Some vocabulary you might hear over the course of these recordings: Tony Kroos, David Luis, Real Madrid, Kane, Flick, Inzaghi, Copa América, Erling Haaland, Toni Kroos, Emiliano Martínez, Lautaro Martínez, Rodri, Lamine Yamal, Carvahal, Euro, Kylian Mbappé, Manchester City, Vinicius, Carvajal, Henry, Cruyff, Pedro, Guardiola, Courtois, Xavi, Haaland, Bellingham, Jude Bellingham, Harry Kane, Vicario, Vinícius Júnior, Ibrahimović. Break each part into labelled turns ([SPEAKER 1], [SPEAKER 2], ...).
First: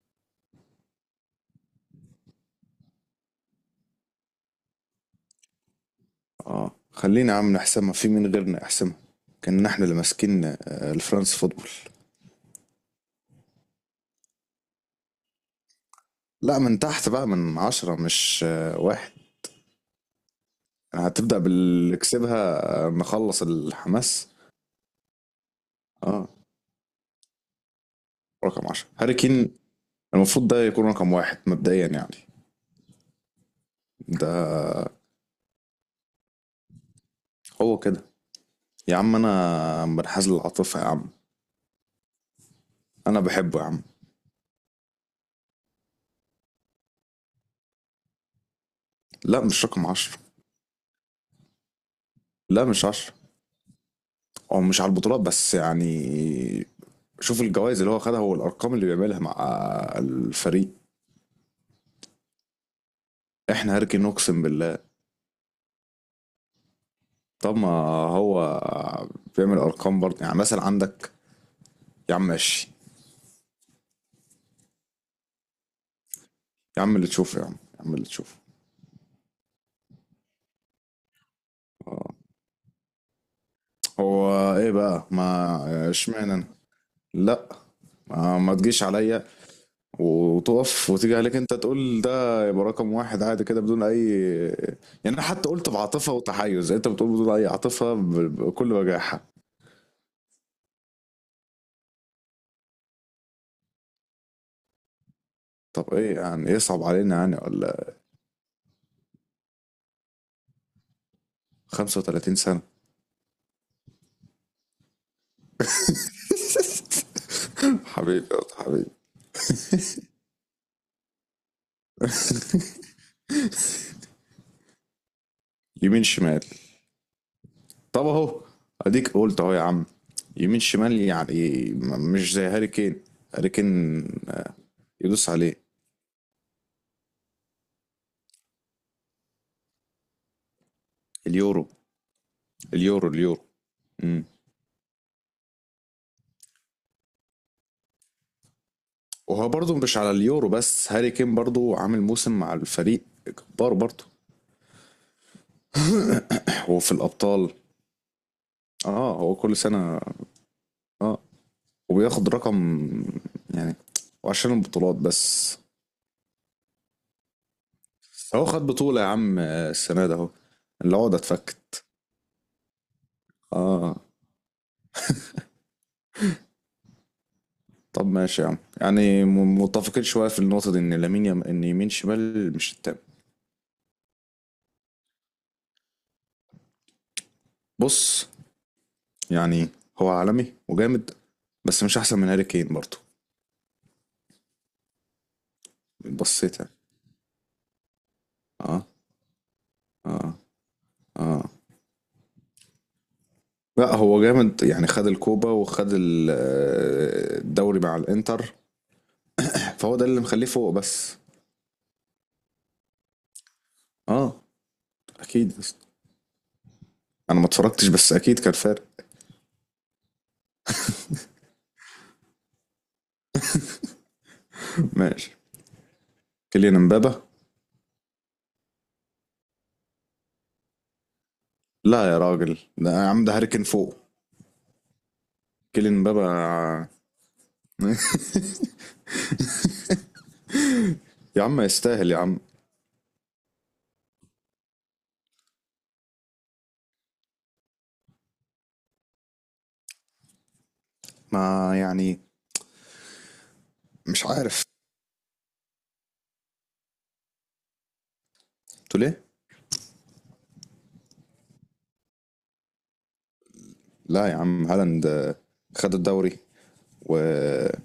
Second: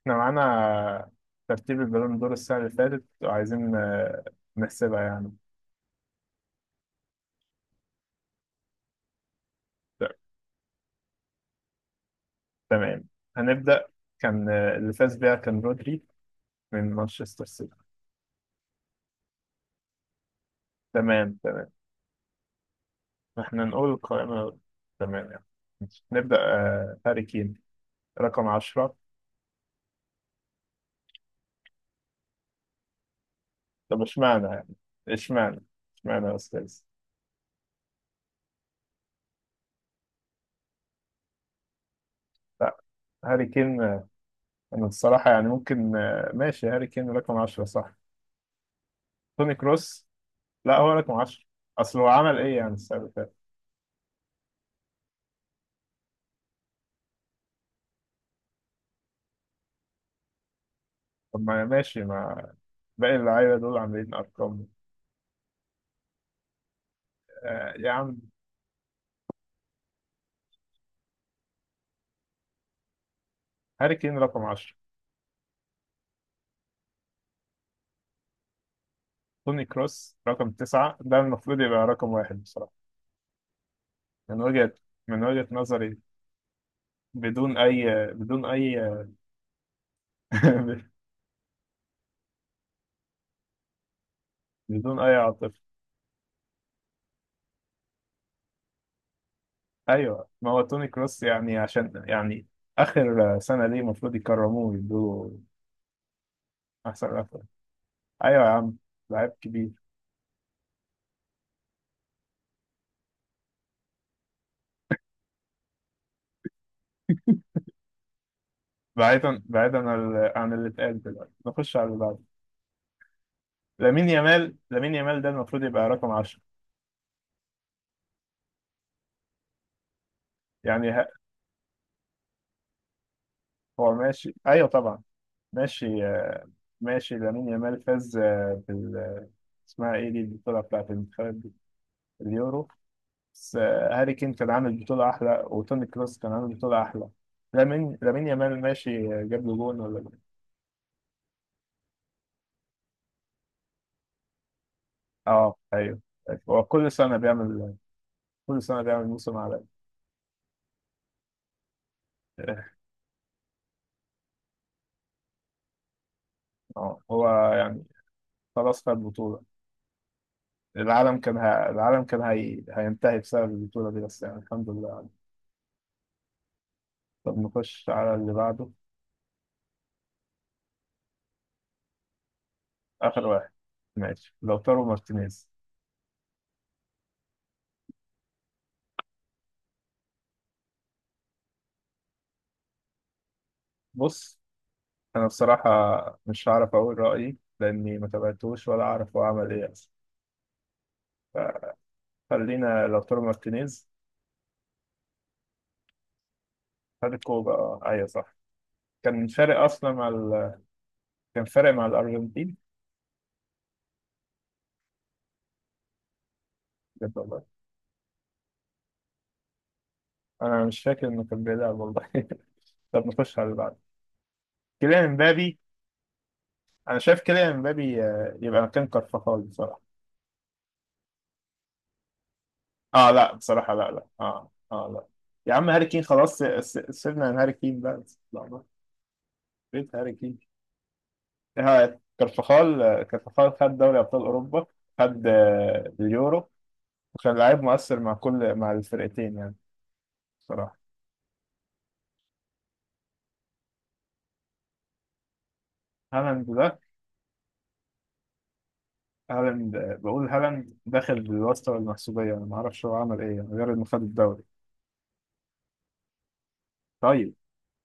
[SPEAKER 1] احنا معانا ترتيب البالون دور السنة اللي فاتت وعايزين نحسبها يعني
[SPEAKER 2] اه، خلينا يا عم نحسمها. في مين غيرنا يحسمها؟ كنا احنا اللي
[SPEAKER 1] ت-
[SPEAKER 2] ماسكين الفرنس فوتبول.
[SPEAKER 1] تمام. هنبدأ. كان اللي فاز بيها كان رودري
[SPEAKER 2] لا، من
[SPEAKER 1] من
[SPEAKER 2] تحت بقى،
[SPEAKER 1] مانشستر
[SPEAKER 2] من
[SPEAKER 1] سيتي.
[SPEAKER 2] عشرة مش واحد. يعني
[SPEAKER 1] تمام
[SPEAKER 2] هتبدأ
[SPEAKER 1] تمام.
[SPEAKER 2] باللي كسبها نخلص
[SPEAKER 1] احنا نقول
[SPEAKER 2] الحماس.
[SPEAKER 1] القائمة تمام يعني. ماشي.
[SPEAKER 2] اه،
[SPEAKER 1] نبدأ هاري كين رقم
[SPEAKER 2] رقم عشرة
[SPEAKER 1] عشرة؟
[SPEAKER 2] هاري كين، المفروض ده يكون رقم واحد مبدئيا يعني.
[SPEAKER 1] طب
[SPEAKER 2] ده
[SPEAKER 1] اشمعنى يعني؟ اشمعنى؟ اشمعنى يا أستاذ؟
[SPEAKER 2] هو كده. يا عم انا منحاز للعاطفة يا عم،
[SPEAKER 1] لا.
[SPEAKER 2] انا
[SPEAKER 1] هاري
[SPEAKER 2] بحبه يا
[SPEAKER 1] كين
[SPEAKER 2] عم.
[SPEAKER 1] أنا الصراحة يعني ممكن ماشي، هاري كين رقم عشرة صح.
[SPEAKER 2] لا
[SPEAKER 1] توني
[SPEAKER 2] مش رقم
[SPEAKER 1] كروس
[SPEAKER 2] عشرة.
[SPEAKER 1] لا هو رقم عشرة. أصل هو عمل إيه
[SPEAKER 2] لا
[SPEAKER 1] يعني
[SPEAKER 2] مش
[SPEAKER 1] السنة؟
[SPEAKER 2] عشرة، هو مش على البطولات بس يعني. شوف الجوائز اللي هو خدها والارقام اللي بيعملها مع الفريق.
[SPEAKER 1] طب ما ماشي، ما باقي اللعيبة
[SPEAKER 2] احنا
[SPEAKER 1] دول
[SPEAKER 2] هركن
[SPEAKER 1] عاملين
[SPEAKER 2] اقسم
[SPEAKER 1] أرقام.
[SPEAKER 2] بالله. طب ما
[SPEAKER 1] آه يا عم،
[SPEAKER 2] هو بيعمل ارقام برضه. يعني مثلا عندك، يا عم ماشي،
[SPEAKER 1] هاري كين رقم 10،
[SPEAKER 2] يا عم اللي تشوفه يا عم، يا عم اللي تشوفه.
[SPEAKER 1] توني كروس رقم 9، ده المفروض يبقى رقم
[SPEAKER 2] آه.
[SPEAKER 1] واحد بصراحة.
[SPEAKER 2] هو
[SPEAKER 1] من
[SPEAKER 2] ايه
[SPEAKER 1] وجهة،
[SPEAKER 2] بقى؟
[SPEAKER 1] من وجهة
[SPEAKER 2] ما
[SPEAKER 1] نظري،
[SPEAKER 2] اشمعنى انا؟ لا،
[SPEAKER 1] بدون أي،
[SPEAKER 2] ما,
[SPEAKER 1] بدون
[SPEAKER 2] ما
[SPEAKER 1] أي
[SPEAKER 2] تجيش عليا وتقف وتيجي عليك انت تقول ده يبقى رقم واحد عادي كده بدون اي.
[SPEAKER 1] بدون أي
[SPEAKER 2] يعني انا حتى
[SPEAKER 1] عاطفة.
[SPEAKER 2] قلت بعاطفه وتحيز، انت بتقول بدون اي عاطفه بكل وجاحه.
[SPEAKER 1] أيوه، ما هو توني كروس يعني عشان يعني آخر سنة ليه، المفروض يكرموه ويدوه
[SPEAKER 2] طب ايه يعني، يصعب
[SPEAKER 1] أحسن
[SPEAKER 2] علينا يعني
[SPEAKER 1] رقم.
[SPEAKER 2] ولا؟
[SPEAKER 1] أيوه يا عم، لعيب كبير.
[SPEAKER 2] 35 سنه. حبيبي يا حبيبي.
[SPEAKER 1] بعيدا بعيدا عن عن اللي اتقال دلوقتي، نخش على اللي بعده. لامين يامال، لامين يامال ده المفروض يبقى
[SPEAKER 2] يمين
[SPEAKER 1] رقم 10.
[SPEAKER 2] شمال. طب اهو، اديك قلت اهو يا عم. يمين
[SPEAKER 1] يعني
[SPEAKER 2] شمال، يعني مش زي هاري كين. هاري
[SPEAKER 1] هو
[SPEAKER 2] كين
[SPEAKER 1] ماشي، ايوه طبعا.
[SPEAKER 2] يدوس عليه.
[SPEAKER 1] ماشي ماشي لامين يامال فاز بال اسمها ايه دي البطوله بتاعت المنتخبات دي؟
[SPEAKER 2] اليورو،
[SPEAKER 1] اليورو.
[SPEAKER 2] اليورو، اليورو.
[SPEAKER 1] بس هاري
[SPEAKER 2] امم
[SPEAKER 1] كين كان عامل بطوله احلى، وتوني كروس كان عامل بطوله احلى. لامين، لامين يامال ماشي جاب
[SPEAKER 2] وهو
[SPEAKER 1] له
[SPEAKER 2] برضه
[SPEAKER 1] جون
[SPEAKER 2] مش
[SPEAKER 1] ولا
[SPEAKER 2] على
[SPEAKER 1] جون.
[SPEAKER 2] اليورو بس، هاري كين برضه عامل موسم مع الفريق جبار برضه.
[SPEAKER 1] اه ايوه. أيوة، هو
[SPEAKER 2] هو
[SPEAKER 1] كل
[SPEAKER 2] في
[SPEAKER 1] سنه
[SPEAKER 2] الابطال.
[SPEAKER 1] بيعمل، كل سنه بيعمل
[SPEAKER 2] اه، هو
[SPEAKER 1] موسم
[SPEAKER 2] كل
[SPEAKER 1] عالمي.
[SPEAKER 2] سنه. اه، وبياخد
[SPEAKER 1] اه
[SPEAKER 2] رقم يعني. وعشان البطولات بس؟
[SPEAKER 1] هو يعني
[SPEAKER 2] هو خد
[SPEAKER 1] خلاص، خد
[SPEAKER 2] بطوله يا عم
[SPEAKER 1] بطوله.
[SPEAKER 2] السنه ده اهو. العقده
[SPEAKER 1] العالم كان
[SPEAKER 2] اتفكت.
[SPEAKER 1] العالم كان هينتهي بسبب البطوله
[SPEAKER 2] اه.
[SPEAKER 1] دي، بس يعني الحمد لله. طب نخش
[SPEAKER 2] طب
[SPEAKER 1] على اللي
[SPEAKER 2] ماشي يا عم،
[SPEAKER 1] بعده.
[SPEAKER 2] يعني متفقين شويه في النقطه دي، ان ان يمين شمال مش التام.
[SPEAKER 1] آخر واحد، ماشي، لوتارو مارتينيز.
[SPEAKER 2] بص، يعني هو عالمي وجامد، بس مش احسن من هاري كين برضه.
[SPEAKER 1] بص، أنا بصراحة مش
[SPEAKER 2] بصيت يعني.
[SPEAKER 1] هعرف أقول رأيي لأني ما تابعتوش ولا
[SPEAKER 2] اه،
[SPEAKER 1] أعرف هو عمل إيه أصلا،
[SPEAKER 2] اه، اه.
[SPEAKER 1] فخلينا لوتارو مارتينيز.
[SPEAKER 2] لا هو جامد، يعني خد الكوبا وخد
[SPEAKER 1] خد الكوبا
[SPEAKER 2] الدوري مع
[SPEAKER 1] أيوه صح.
[SPEAKER 2] الانتر.
[SPEAKER 1] كان فارق أصلا
[SPEAKER 2] فهو ده
[SPEAKER 1] مع
[SPEAKER 2] اللي مخليه فوق بس.
[SPEAKER 1] كان فارق مع الأرجنتين
[SPEAKER 2] اه، اكيد يا اسطى.
[SPEAKER 1] بجد
[SPEAKER 2] انا
[SPEAKER 1] والله.
[SPEAKER 2] ما اتفرجتش بس اكيد كان فارق.
[SPEAKER 1] أنا مش فاكر إنه كان بيلعب والله. طب نخش على اللي بعده، كيليان
[SPEAKER 2] ماشي.
[SPEAKER 1] امبابي.
[SPEAKER 2] كيليان
[SPEAKER 1] أنا شايف
[SPEAKER 2] امبابا.
[SPEAKER 1] كيليان امبابي يبقى مكان كارفاخال بصراحة.
[SPEAKER 2] لا يا راجل، ده يا
[SPEAKER 1] آه
[SPEAKER 2] عم
[SPEAKER 1] لا
[SPEAKER 2] ده هاري كين
[SPEAKER 1] بصراحة، لا
[SPEAKER 2] فوق.
[SPEAKER 1] لا آه آه لا، يا عم هاري
[SPEAKER 2] كيليان
[SPEAKER 1] كين خلاص،
[SPEAKER 2] امبابا.
[SPEAKER 1] سيبنا من هاري كين بقى. لا، بيت هاري كين.
[SPEAKER 2] يا عم
[SPEAKER 1] ها،
[SPEAKER 2] يستاهل يا عم.
[SPEAKER 1] كارفخال، كارفخال خد دوري ابطال اوروبا، خد اليورو، وكان لاعب مؤثر مع كل، مع الفرقتين يعني بصراحه.
[SPEAKER 2] ما يعني، مش عارف.
[SPEAKER 1] هالاند ده،
[SPEAKER 2] قلت ليه؟
[SPEAKER 1] هالاند بقول هالاند داخل بالواسطه والمحسوبيه، انا ما اعرفش هو عمل ايه يعني غير انه خد
[SPEAKER 2] لا يا
[SPEAKER 1] الدوري.
[SPEAKER 2] عم، هالاند خد الدوري
[SPEAKER 1] طيب
[SPEAKER 2] وكان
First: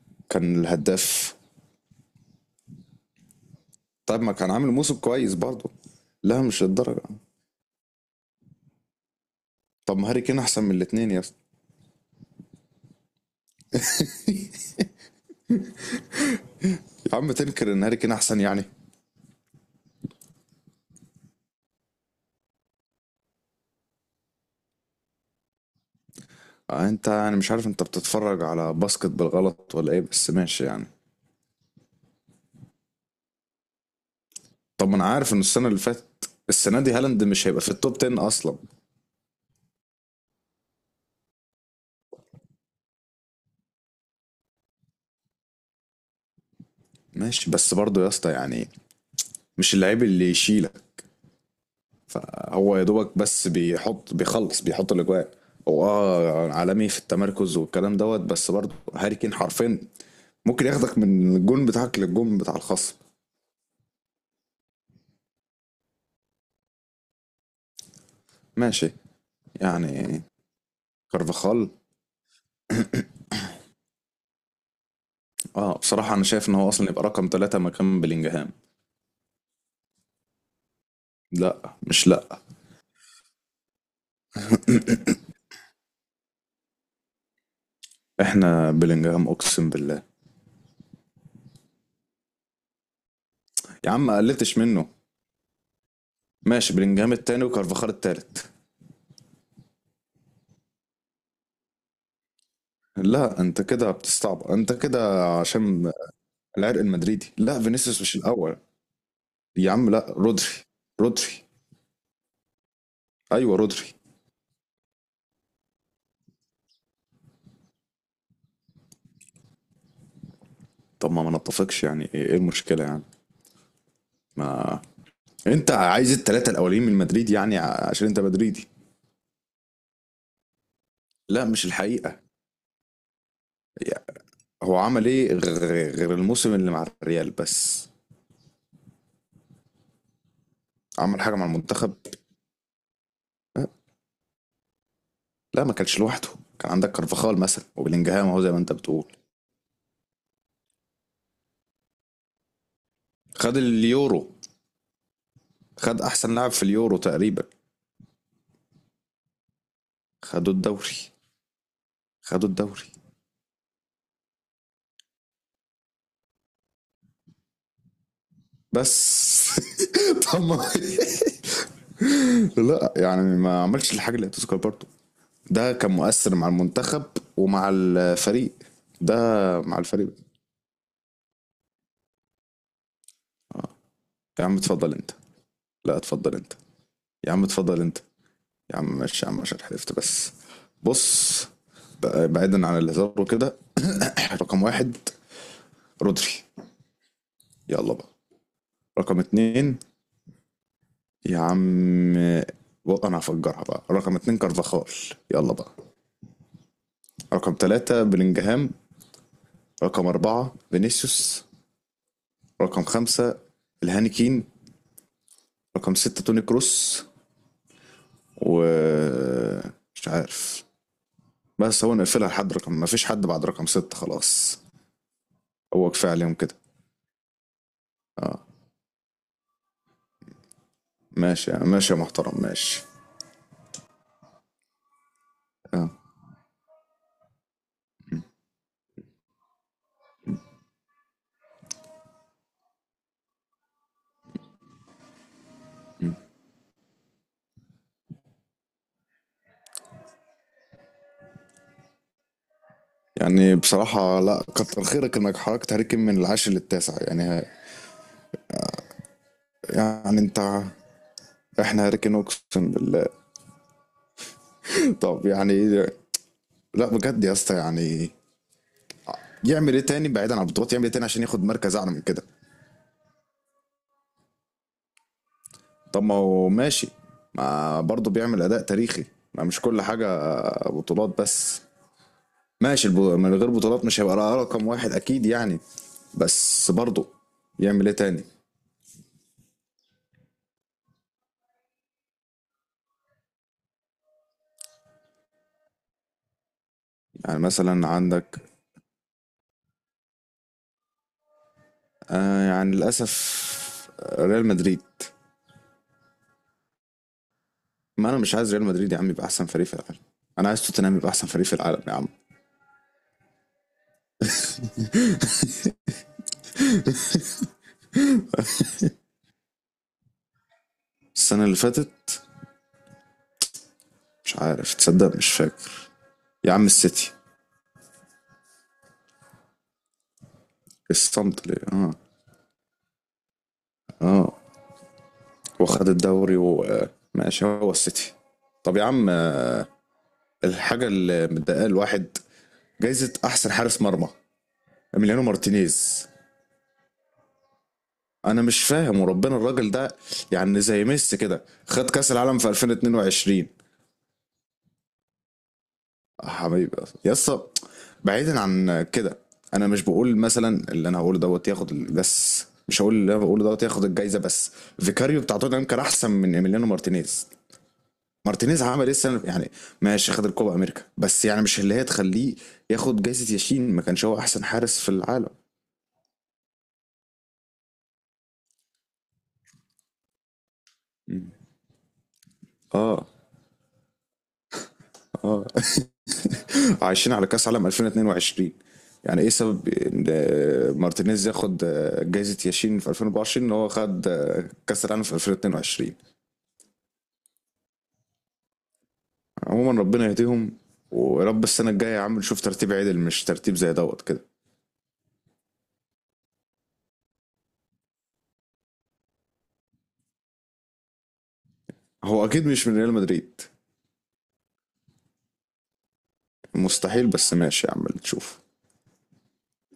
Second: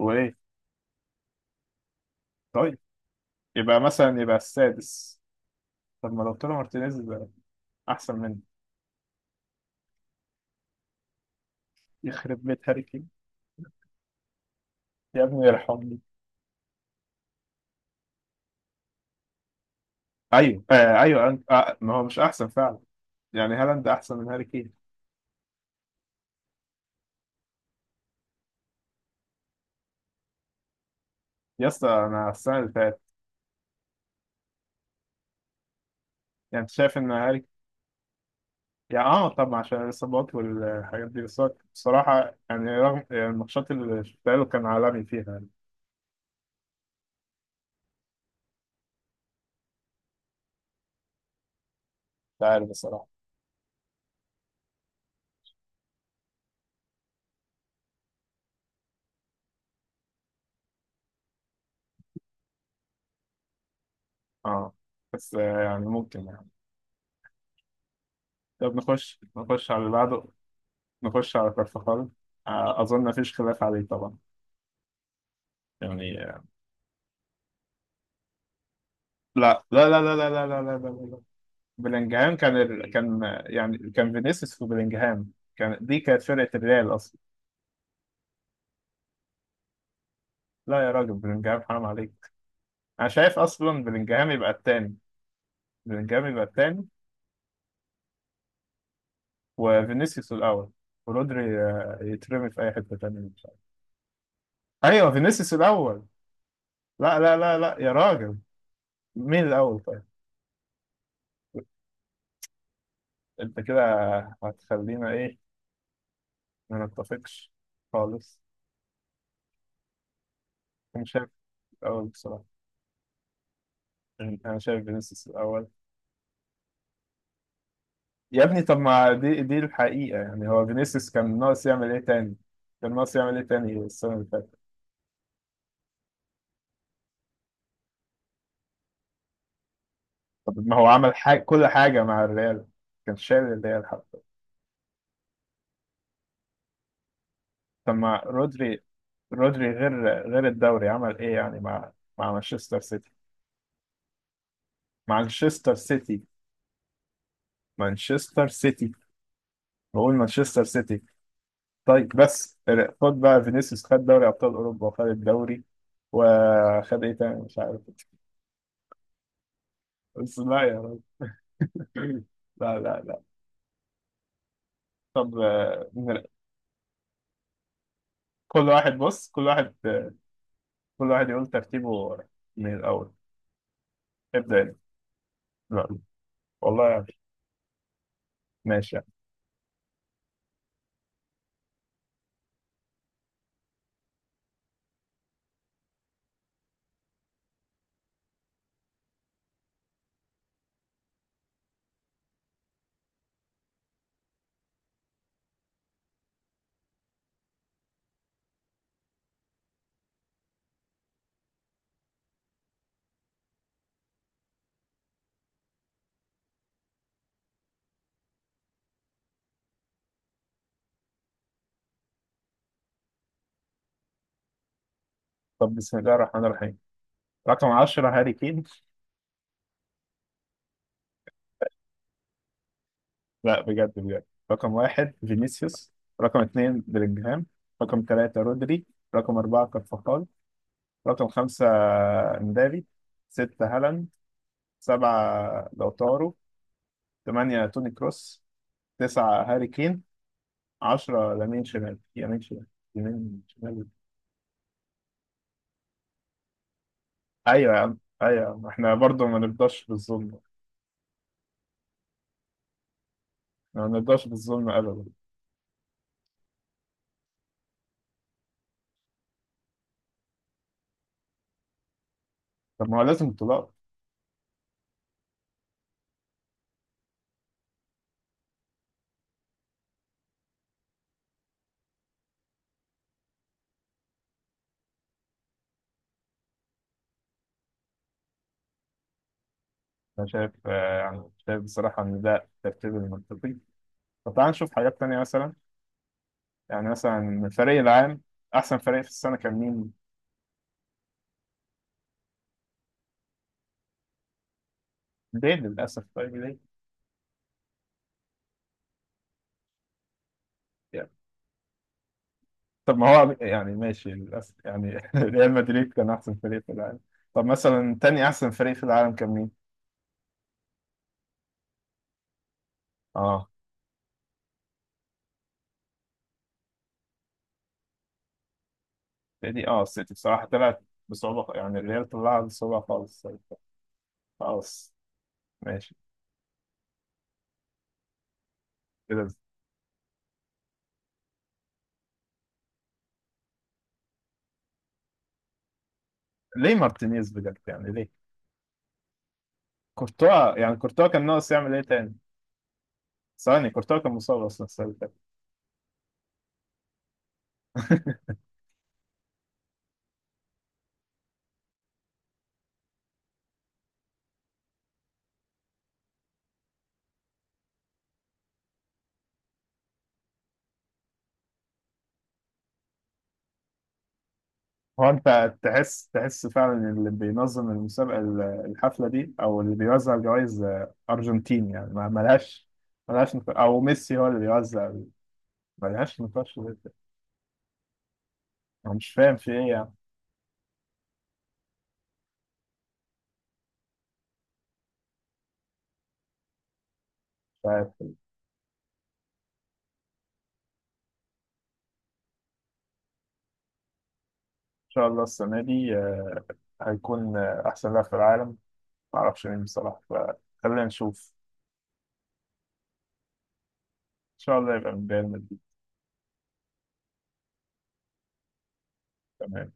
[SPEAKER 1] وايه؟
[SPEAKER 2] الهداف.
[SPEAKER 1] طيب، يبقى مثلا
[SPEAKER 2] طب ما
[SPEAKER 1] يبقى
[SPEAKER 2] كان عامل موسم
[SPEAKER 1] السادس.
[SPEAKER 2] كويس برضه.
[SPEAKER 1] طب ما لو
[SPEAKER 2] لا
[SPEAKER 1] طلع
[SPEAKER 2] مش
[SPEAKER 1] مارتينيز
[SPEAKER 2] للدرجة.
[SPEAKER 1] ده احسن منه،
[SPEAKER 2] طب ما هاري كين احسن من الاتنين يا اسطى.
[SPEAKER 1] يخرب بيت هاري كين. يا ابني يرحمني.
[SPEAKER 2] يا عم تنكر ان هاري كين احسن يعني؟
[SPEAKER 1] ايوه آه، ايوه أنت آه، ما هو مش احسن فعلا. يعني هالاند احسن من هاري كين.
[SPEAKER 2] انت، انا مش عارف انت بتتفرج على باسكت بالغلط ولا ايه، بس ماشي يعني.
[SPEAKER 1] يا اسطى انا السنه اللي فاتت،
[SPEAKER 2] طب ما انا عارف ان السنة اللي فاتت،
[SPEAKER 1] يعني انت
[SPEAKER 2] السنة دي
[SPEAKER 1] شايف ان
[SPEAKER 2] هالاند
[SPEAKER 1] هاري،
[SPEAKER 2] مش هيبقى في التوب 10 اصلا.
[SPEAKER 1] يعني اه طبعا عشان الاصابات والحاجات دي، بس هو بصراحه يعني رغم يعني الماتشات اللي شفتها له كان عالمي فيها يعني.
[SPEAKER 2] ماشي بس برضه يا اسطى يعني، مش اللعيب اللي يشيلك.
[SPEAKER 1] مش عارف
[SPEAKER 2] فهو يا
[SPEAKER 1] بصراحة.
[SPEAKER 2] دوبك بس بيحط، بيخلص، بيحط الاجواء. هو اه عالمي في التمركز والكلام دوت، بس برضه هاري كين حرفين. ممكن ياخدك من الجون بتاعك للجون بتاع الخصم.
[SPEAKER 1] اه، بس يعني ممكن يعني. طب
[SPEAKER 2] ماشي
[SPEAKER 1] نخش على اللي
[SPEAKER 2] يعني.
[SPEAKER 1] بعده، نخش على
[SPEAKER 2] كارفاخال،
[SPEAKER 1] كارفخال اظن مفيش خلاف عليه طبعا.
[SPEAKER 2] اه بصراحة
[SPEAKER 1] يعني
[SPEAKER 2] أنا شايف إن هو أصلا يبقى رقم ثلاثة مكان بلينجهام.
[SPEAKER 1] لا لا لا لا لا لا لا لا لا لا،
[SPEAKER 2] لا مش لا.
[SPEAKER 1] بلينجهام كان كان يعني كان فينيسيوس وبلينجهام، كان دي كانت فرقة الريال اصلا.
[SPEAKER 2] إحنا بلينجهام أقسم بالله.
[SPEAKER 1] لا يا راجل، بلينجهام حرام عليك. انا شايف اصلا
[SPEAKER 2] يا عم ما
[SPEAKER 1] بلينجهام يبقى
[SPEAKER 2] قلتش منه.
[SPEAKER 1] التاني، بلينجهام يبقى
[SPEAKER 2] ماشي،
[SPEAKER 1] التاني،
[SPEAKER 2] بلينجهام التاني وكارفاخال التالت.
[SPEAKER 1] وفينيسيوس الأول، ورودري يترمي في أي حتة تانية
[SPEAKER 2] لا
[SPEAKER 1] مش
[SPEAKER 2] أنت
[SPEAKER 1] عارف.
[SPEAKER 2] كده بتستعبط، أنت
[SPEAKER 1] أيوه
[SPEAKER 2] كده
[SPEAKER 1] فينيسيوس
[SPEAKER 2] عشان
[SPEAKER 1] الأول.
[SPEAKER 2] العرق
[SPEAKER 1] لا
[SPEAKER 2] المدريدي.
[SPEAKER 1] لا لا
[SPEAKER 2] لا
[SPEAKER 1] لا يا
[SPEAKER 2] فينيسيوس مش
[SPEAKER 1] راجل،
[SPEAKER 2] الأول.
[SPEAKER 1] مين
[SPEAKER 2] يا
[SPEAKER 1] الأول
[SPEAKER 2] عم
[SPEAKER 1] طيب؟
[SPEAKER 2] لا، رودري، رودري. ايوه
[SPEAKER 1] أنت كده
[SPEAKER 2] رودري.
[SPEAKER 1] هتخلينا إيه، ما نتفقش خالص. أنا
[SPEAKER 2] طب ما
[SPEAKER 1] شايف
[SPEAKER 2] ما نتفقش
[SPEAKER 1] الأول
[SPEAKER 2] يعني، ايه إيه
[SPEAKER 1] بصراحة،
[SPEAKER 2] المشكله يعني؟
[SPEAKER 1] أنا
[SPEAKER 2] ما
[SPEAKER 1] شايف فينيسيوس الأول.
[SPEAKER 2] انت عايز الثلاثه الاولين من مدريد، يعني عشان انت
[SPEAKER 1] يا ابني
[SPEAKER 2] مدريدي.
[SPEAKER 1] طب ما دي، دي الحقيقة يعني. هو فينيسيوس كان
[SPEAKER 2] لا
[SPEAKER 1] ناقص
[SPEAKER 2] مش
[SPEAKER 1] يعمل إيه
[SPEAKER 2] الحقيقه.
[SPEAKER 1] تاني؟ كان ناقص يعمل إيه تاني السنة
[SPEAKER 2] يعني
[SPEAKER 1] اللي فاتت؟
[SPEAKER 2] هو عمل ايه غير الموسم اللي مع الريال بس؟
[SPEAKER 1] طب ما هو عمل
[SPEAKER 2] عمل حاجه
[SPEAKER 1] حاجة،
[SPEAKER 2] مع
[SPEAKER 1] كل
[SPEAKER 2] المنتخب؟
[SPEAKER 1] حاجة مع الريال، كان شايل الريال حتى.
[SPEAKER 2] لا ما كانش لوحده، كان عندك كارفاخال مثلا
[SPEAKER 1] طب ما
[SPEAKER 2] وبلينجهام اهو، زي ما انت
[SPEAKER 1] رودري،
[SPEAKER 2] بتقول.
[SPEAKER 1] رودري غير، غير الدوري عمل ايه يعني مع، مع مانشستر سيتي،
[SPEAKER 2] خد اليورو،
[SPEAKER 1] مانشستر
[SPEAKER 2] خد
[SPEAKER 1] سيتي،
[SPEAKER 2] احسن لاعب في اليورو تقريبا.
[SPEAKER 1] مانشستر سيتي. بقول
[SPEAKER 2] خدوا
[SPEAKER 1] مانشستر
[SPEAKER 2] الدوري،
[SPEAKER 1] سيتي. طيب
[SPEAKER 2] خدوا
[SPEAKER 1] بس
[SPEAKER 2] الدوري
[SPEAKER 1] خد بقى فينيسيوس، خد دوري ابطال اوروبا وخد الدوري، وخد ايه تاني مش عارف.
[SPEAKER 2] بس.
[SPEAKER 1] بس
[SPEAKER 2] طب
[SPEAKER 1] لا يا راجل لا
[SPEAKER 2] لا
[SPEAKER 1] لا لا.
[SPEAKER 2] يعني ما عملش الحاجة اللي هتذكر برضه.
[SPEAKER 1] طب
[SPEAKER 2] ده كان مؤثر مع المنتخب ومع الفريق.
[SPEAKER 1] كل واحد بص، كل
[SPEAKER 2] ده
[SPEAKER 1] واحد
[SPEAKER 2] مع الفريق.
[SPEAKER 1] كل واحد يقول ترتيبه من الاول.
[SPEAKER 2] اه. يا عم
[SPEAKER 1] ابدا انت.
[SPEAKER 2] اتفضل انت. لا
[SPEAKER 1] لا.
[SPEAKER 2] اتفضل انت.
[SPEAKER 1] والله يعني.
[SPEAKER 2] يا عم اتفضل انت. يا
[SPEAKER 1] ماشي
[SPEAKER 2] عم
[SPEAKER 1] يعني.
[SPEAKER 2] ماشي يا عم، عشان حلفت بس. بص، بعيدا عن الهزار وكده. رقم واحد رودري، يلا بقى. رقم اتنين يا عم انا هفجرها بقى، رقم اتنين كارفاخال. يلا بقى. رقم ثلاثة بلينجهام. رقم أربعة فينيسيوس. رقم خمسة الهانيكين. رقم ستة توني كروس. و مش عارف، بس هو نقفلها لحد رقم، ما فيش حد بعد رقم ستة خلاص.
[SPEAKER 1] طب
[SPEAKER 2] هو
[SPEAKER 1] بسم
[SPEAKER 2] كفاية
[SPEAKER 1] الله
[SPEAKER 2] عليهم
[SPEAKER 1] الرحمن
[SPEAKER 2] كده.
[SPEAKER 1] الرحيم، رقم 10 هاري
[SPEAKER 2] اه،
[SPEAKER 1] كين.
[SPEAKER 2] ماشي ماشي يا محترم ماشي.
[SPEAKER 1] لا بجد بجد، رقم واحد
[SPEAKER 2] اه،
[SPEAKER 1] فينيسيوس، رقم اتنين بلينجهام، رقم تلاتة رودري، رقم أربعة كارفاخال، رقم خمسة مبابي، ستة هالاند، سبعة لوتارو، تمانية توني كروس، تسعة هاري كين، عشرة لامين شمال، يمين شمال، يمين
[SPEAKER 2] يعني
[SPEAKER 1] شمال.
[SPEAKER 2] بصراحة لا كتر خيرك انك حركت هاري كين من العاشر للتاسع يعني
[SPEAKER 1] أيوة يا عم، أيوة يا عم، إحنا برضه ما نرضاش
[SPEAKER 2] يعني
[SPEAKER 1] بالظلم،
[SPEAKER 2] انت. احنا هاري كين اقسم بالله.
[SPEAKER 1] ما نرضاش بالظلم أبدا.
[SPEAKER 2] طب يعني، لا بجد يا اسطى يعني، يعمل ايه تاني بعيدا عن البطولات؟ يعمل ايه تاني عشان ياخد مركز اعلى من كده؟
[SPEAKER 1] طب ما هو لازم بطولات.
[SPEAKER 2] طب ما هو ماشي، ما برضه بيعمل اداء تاريخي. ما مش كل حاجه بطولات بس. ماشي، من غير بطولات مش هيبقى رقم واحد اكيد يعني، بس برضه يعمل ايه تاني؟
[SPEAKER 1] أنا شايف يعني شايف بصراحة إن ده الترتيب المنطقي. طب تعال نشوف حاجات تانية مثلا. يعني مثلا
[SPEAKER 2] يعني
[SPEAKER 1] الفريق
[SPEAKER 2] مثلا
[SPEAKER 1] العام،
[SPEAKER 2] عندك،
[SPEAKER 1] احسن فريق في السنه كان مين؟
[SPEAKER 2] آه يعني للاسف ريال مدريد.
[SPEAKER 1] ليل للاسف؟ طيب ليه؟
[SPEAKER 2] ما انا مش عايز ريال مدريد يا عم يبقى احسن فريق في العالم. انا عايز توتنهام
[SPEAKER 1] يعني
[SPEAKER 2] يبقى احسن فريق في العالم يا عم.
[SPEAKER 1] طب ما هو يعني ماشي للاسف يعني ريال مدريد كان احسن فريق في العالم. طب مثلا تاني احسن فريق في العالم كان مين؟
[SPEAKER 2] السنه اللي فاتت،
[SPEAKER 1] اه،
[SPEAKER 2] مش عارف تصدق، مش فاكر. يا عم السيتي.
[SPEAKER 1] دي اه السيتي بصراحه طلعت
[SPEAKER 2] الصمت
[SPEAKER 1] بصعوبه،
[SPEAKER 2] ليه؟
[SPEAKER 1] يعني
[SPEAKER 2] اه
[SPEAKER 1] الريال طلعها بصعوبه خالص. طيب،
[SPEAKER 2] اه.
[SPEAKER 1] خلاص،
[SPEAKER 2] وخد
[SPEAKER 1] ماشي
[SPEAKER 2] الدوري وماشي، هو السيتي. طب يا عم،
[SPEAKER 1] كده.
[SPEAKER 2] الحاجه اللي مضايقه الواحد، جايزه احسن حارس مرمى اميليانو مارتينيز.
[SPEAKER 1] ليه مارتينيز بجد يعني ليه؟
[SPEAKER 2] انا مش فاهم وربنا الراجل ده.
[SPEAKER 1] كورتوا
[SPEAKER 2] يعني
[SPEAKER 1] يعني
[SPEAKER 2] زي
[SPEAKER 1] كورتوا
[SPEAKER 2] ميسي
[SPEAKER 1] كان
[SPEAKER 2] كده،
[SPEAKER 1] ناقص يعمل ايه
[SPEAKER 2] خد كاس
[SPEAKER 1] تاني؟
[SPEAKER 2] العالم في 2022.
[SPEAKER 1] ثواني، كورتوا كان مصاب اصلا السنه اللي فاتت.
[SPEAKER 2] آه حبيبي. يا اسطى، بعيدا عن كده، انا مش بقول مثلا اللي انا هقوله دوت ياخد بس، مش هقول اللي انا بقوله دوت ياخد الجايزه بس. فيكاريو بتاع توتنهام كان احسن من ايميليانو مارتينيز. مارتينيز عمل ايه السنه يعني؟ ماشي خد الكوبا امريكا، بس يعني مش اللي هي تخليه ياخد جائزه ياشين. ما كانش هو احسن حارس في
[SPEAKER 1] هو
[SPEAKER 2] العالم.
[SPEAKER 1] انت تحس، تحس فعلا اللي بينظم المسابقه الحفله دي او اللي بيوزع الجوائز
[SPEAKER 2] مم.
[SPEAKER 1] ارجنتين يعني، ما ملهاش،
[SPEAKER 2] اه
[SPEAKER 1] ملهاش نقاش، او ميسي هو اللي بيوزع،
[SPEAKER 2] اه.
[SPEAKER 1] ملهاش نقاش جدا.
[SPEAKER 2] عايشين على كاس عالم 2022.
[SPEAKER 1] انا مش
[SPEAKER 2] يعني ايه
[SPEAKER 1] فاهم في ايه
[SPEAKER 2] سبب
[SPEAKER 1] يعني.
[SPEAKER 2] ان مارتينيز ياخد جائزه ياشين في 2024، ان هو خد كاس العالم في 2022؟
[SPEAKER 1] فان
[SPEAKER 2] عموما ربنا يهديهم، ويا رب السنه الجايه يا عم نشوف ترتيب عدل مش ترتيب زي دوت كده.
[SPEAKER 1] شاء الله السنه دي هيكون احسن لاعب في العالم، ما اعرفش مين بصراحه، فخلينا نشوف.
[SPEAKER 2] هو اكيد مش من ريال مدريد.
[SPEAKER 1] ان شاء الله يبقى من ريال مدريد.
[SPEAKER 2] مستحيل، بس ماشي يا عم نشوف.
[SPEAKER 1] تمام